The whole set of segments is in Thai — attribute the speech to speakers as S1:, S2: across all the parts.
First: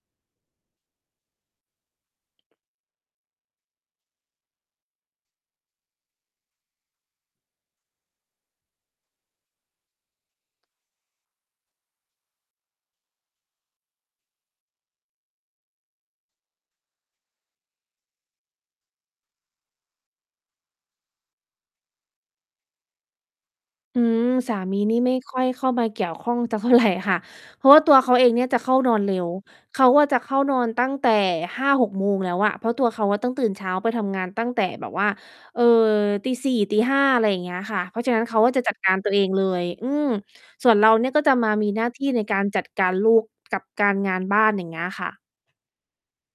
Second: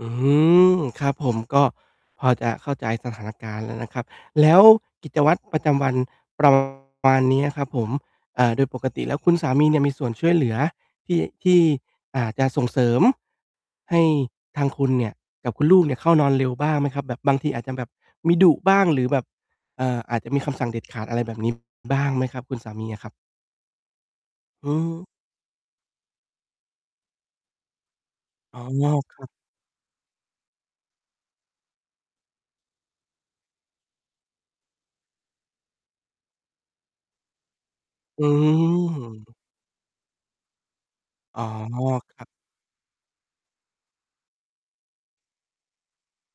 S1: อือฮึ ครับผม ก็ พอจะเข้าใจสถานการณ์แล้วนะครับ แล้วกิจวัตรประจำวัน ประ มาณเนี้ยครับผม เอ่อ โดยปกติแล้วคุณสามีเนี่ยมีส่วนช่วยเหลือที่ ที่ อ่า จะส่งเสริม ให้ทางคุณเนี่ยกับคุณลูกเนี่ยเข้านอนเร็วบ้างไหมครับ? แบบบางทีอาจจะแบบมีดุบ้าง หรือแบบ เอ่อ อาจจะมีคำสั่งเด็ดขาดอะไรแบบนี้ บ้างไหมครับ คุณสามีอะครับ?
S2: อืม สา
S1: อ
S2: มีนี่
S1: ือ
S2: ไม่ค่อยเข้ามาเกี่ยวข้องสัก เท่าไร ค่ะ เพราะว่าตัวเขาเองเนี่ย
S1: อ
S2: จ
S1: ๋
S2: ะ
S1: อ
S2: เข้า
S1: ง
S2: น
S1: อ
S2: อน
S1: ก
S2: เร
S1: ค
S2: ็
S1: รับ
S2: ว เขาอะจะเข้านอนตั้งแต่ 5-6 โมงแล้วอะ เพราะตัวเขาอะต้องตื่นเช้าไปทำงานตั้งแต่แบบว่า เอ่อ 4:00 5:00 อะไรอย่างเงี้ยค่ะ เพราะฉะนั้
S1: อื
S2: นเขาก็จะจัดการตัวเอง
S1: อ
S2: เลย อืม ส่วนเราเนี่ย ก็จะ
S1: อ๋อ
S2: มามีหน้าที่
S1: ค
S2: ใ
S1: ร
S2: น
S1: ับ
S2: การจัดการลูกกับการ งานบ้าน อย่างเงี้ยค่ะ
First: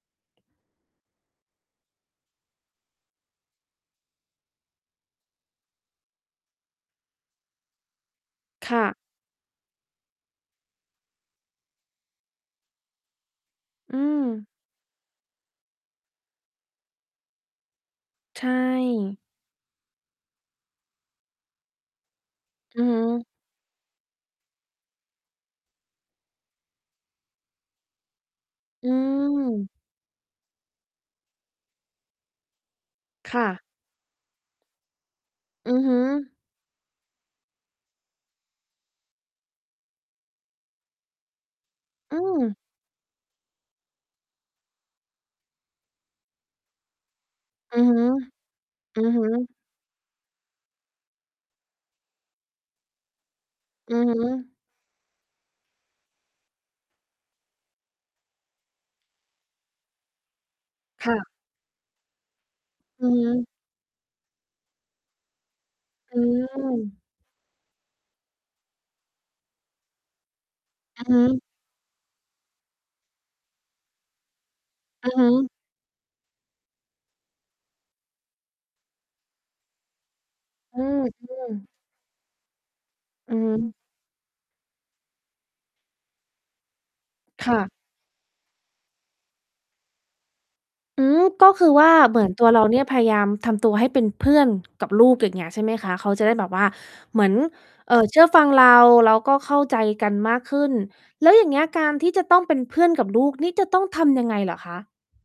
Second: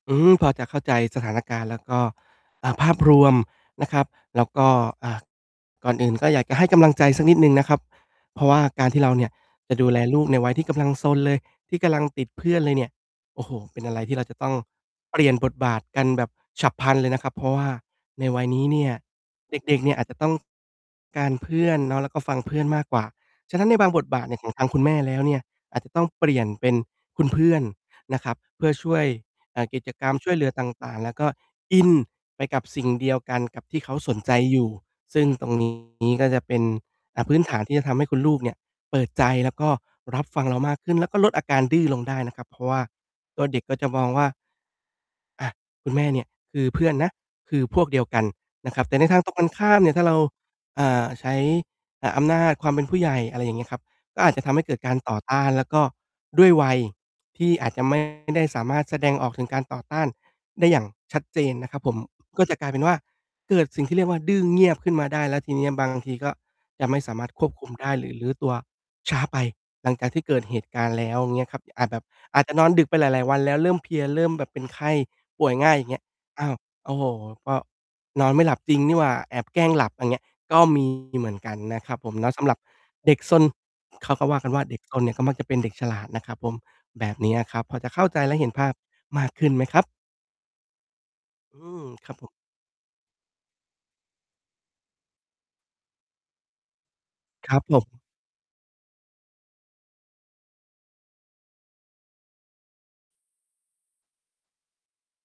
S1: อือ พอจะเข้าใจสถานการณ์แล้วก็ อ่า ภาพรวมนะครับ แล้วก็ อ่า ก่อนอื่นก็อยากจะให้กำลังใจสักนิดหนึ่งนะครับ เพราะว่า
S2: ค่
S1: กา
S2: ะ
S1: รที่เราเนี่ยจะดูแลลูกในวัยที่กำลังซนเลย ที่กำลังติดเพื่อนเลยเนี่ย โอ้โฮ! เป็นอะ
S2: อื
S1: ไรที่เราจะต
S2: ม
S1: ้องเปลี่ยนบทบาทกันแบบฉับพลันเลยนะครับ เพราะว่าในว
S2: ใ
S1: ัย
S2: ช
S1: นี้เนี่ย
S2: ่
S1: เด็ก ๆ เนี่ยอาจจะต้อง การเพื่อนเนาะ แล้วก็ฟังเพื่อน
S2: อ
S1: ม
S2: ื
S1: าก
S2: อฮ
S1: กว่า
S2: ึ
S1: ฉะนั้นในบางบทบาทของทางคุณแม่แล้วเนี่ย อาจจะต้องเปลี่ยนเป็นคุณเพื่อนนะครับ เพื่อ
S2: อ
S1: ช
S2: ื
S1: ่วย อ่า
S2: ม
S1: กิจกรรมช่วยเหลือต่าง ๆ แล้วก็อินไปกับสิ่งเดียวก
S2: ค
S1: ัน
S2: ่
S1: ก
S2: ะ
S1: ับที่เขาสนใจอยู่ ซึ่งตรง น
S2: อ
S1: ี
S2: ือฮึ
S1: ้ ก็จะเป็น อ่า พื้นฐานที่จะทำให้คุณลูกเนี่ยเปิดใจ แล้วก็รับฟังเรามากขึ้น แล้วก็ลดอาการดื้อลงไ
S2: อ
S1: ด
S2: ื
S1: ้นะครั
S2: ม
S1: บ เพราะว่าตัวเด็กก็จะมองว่า อ่า คุณแม่เนี่ยคือเพื่อนนะ คือ
S2: อ
S1: พ
S2: ื
S1: ว
S2: อ
S1: ก
S2: ฮ
S1: เดี
S2: ึ
S1: ยวกันนะครับ แต่
S2: อื
S1: ใน
S2: อ
S1: ท
S2: ฮ
S1: าง
S2: ึ
S1: ตรงกันข้ามเนี่ย ถ้าเรา อ่า ใช้ อ่า อำนาจความเป็นผู้ใหญ่ อะไรอย่างเงี้ยครับ
S2: อือฮ
S1: ก็อาจจะท
S2: ึ
S1: ำให้เกิดการต่อต้าน แล้วก็ด้วยวัยที่อาจจะ ไม่ ได้สามารถแสดงออกถึงการต่อต้านได้อย่าง
S2: ค่
S1: ชัด
S2: ะ
S1: เจนนะครับผม ก็จะกลายเป็นว่า
S2: อือฮึ
S1: เกิดสิ่งที่เรียกว่า "ดื้อเงียบ" ขึ้นมาได้ แล้วทีเนี้ยบางที
S2: อื
S1: ก็จะไม
S2: ม
S1: ่สามารถ ควบคุมได้ หรือรื้อตัวช้าไปหลังจากที่เกิดเหตุการณ์
S2: อ
S1: แ
S2: ื
S1: ล
S2: อ
S1: ้
S2: ฮ
S1: วอย่าง
S2: ึ
S1: เงี้ยครับ อาจแบบ อาจจะนอนดึกไปหลาย ๆ วันแล้วเริ่มเพลีย เริ่มแบบเป็นไข้
S2: อือฮ
S1: ป่
S2: ึ
S1: วยง่าย อย่างเงี้ย "อ้าว โอ้โฮ! ก็ นอนไม่หลับจริงนี่หว่า แอบแกล้งหลับ" อย่างเงี้ย ก็
S2: อ
S1: ม
S2: ื
S1: ี
S2: ม
S1: เ
S2: อ
S1: ห
S2: ื
S1: มือนกัน
S2: ม
S1: นะครับผมเนาะ สำหรับเด็กซ
S2: อือ
S1: น
S2: ฮึ
S1: เขาก็ว่ากันว่า "เด็กซนเนี่ยก็มักจะเป็นเด็กฉลาด" นะครับผม แบบเนี้ย
S2: ค
S1: ค
S2: ่
S1: รับ
S2: ะ
S1: พอจะเข้าใจและเห็นภาพมากขึ้นไหมครับ?
S2: อืม ก็
S1: อื
S2: คือว
S1: ม
S2: ่า
S1: ครั
S2: เ
S1: บ
S2: หมื
S1: ผ
S2: อ
S1: ม
S2: นตัวเราเนี่ยพยายามทำตัวให้เป็นเพื่อนกับลูก อย่างเงี้ยใช่ไหมคะ? เขาจะได้แบบว่าเหมือน
S1: ครับ ผ
S2: เอ่อ
S1: ม
S2: เชื่อฟังเรา แล้วก็เข้าใจกันมากขึ้น แล้วอย่างเงี้ยการที่จะต้องเป็นเพื่อนกับลูกนี่จะต้องทำยังไงเหรอคะ?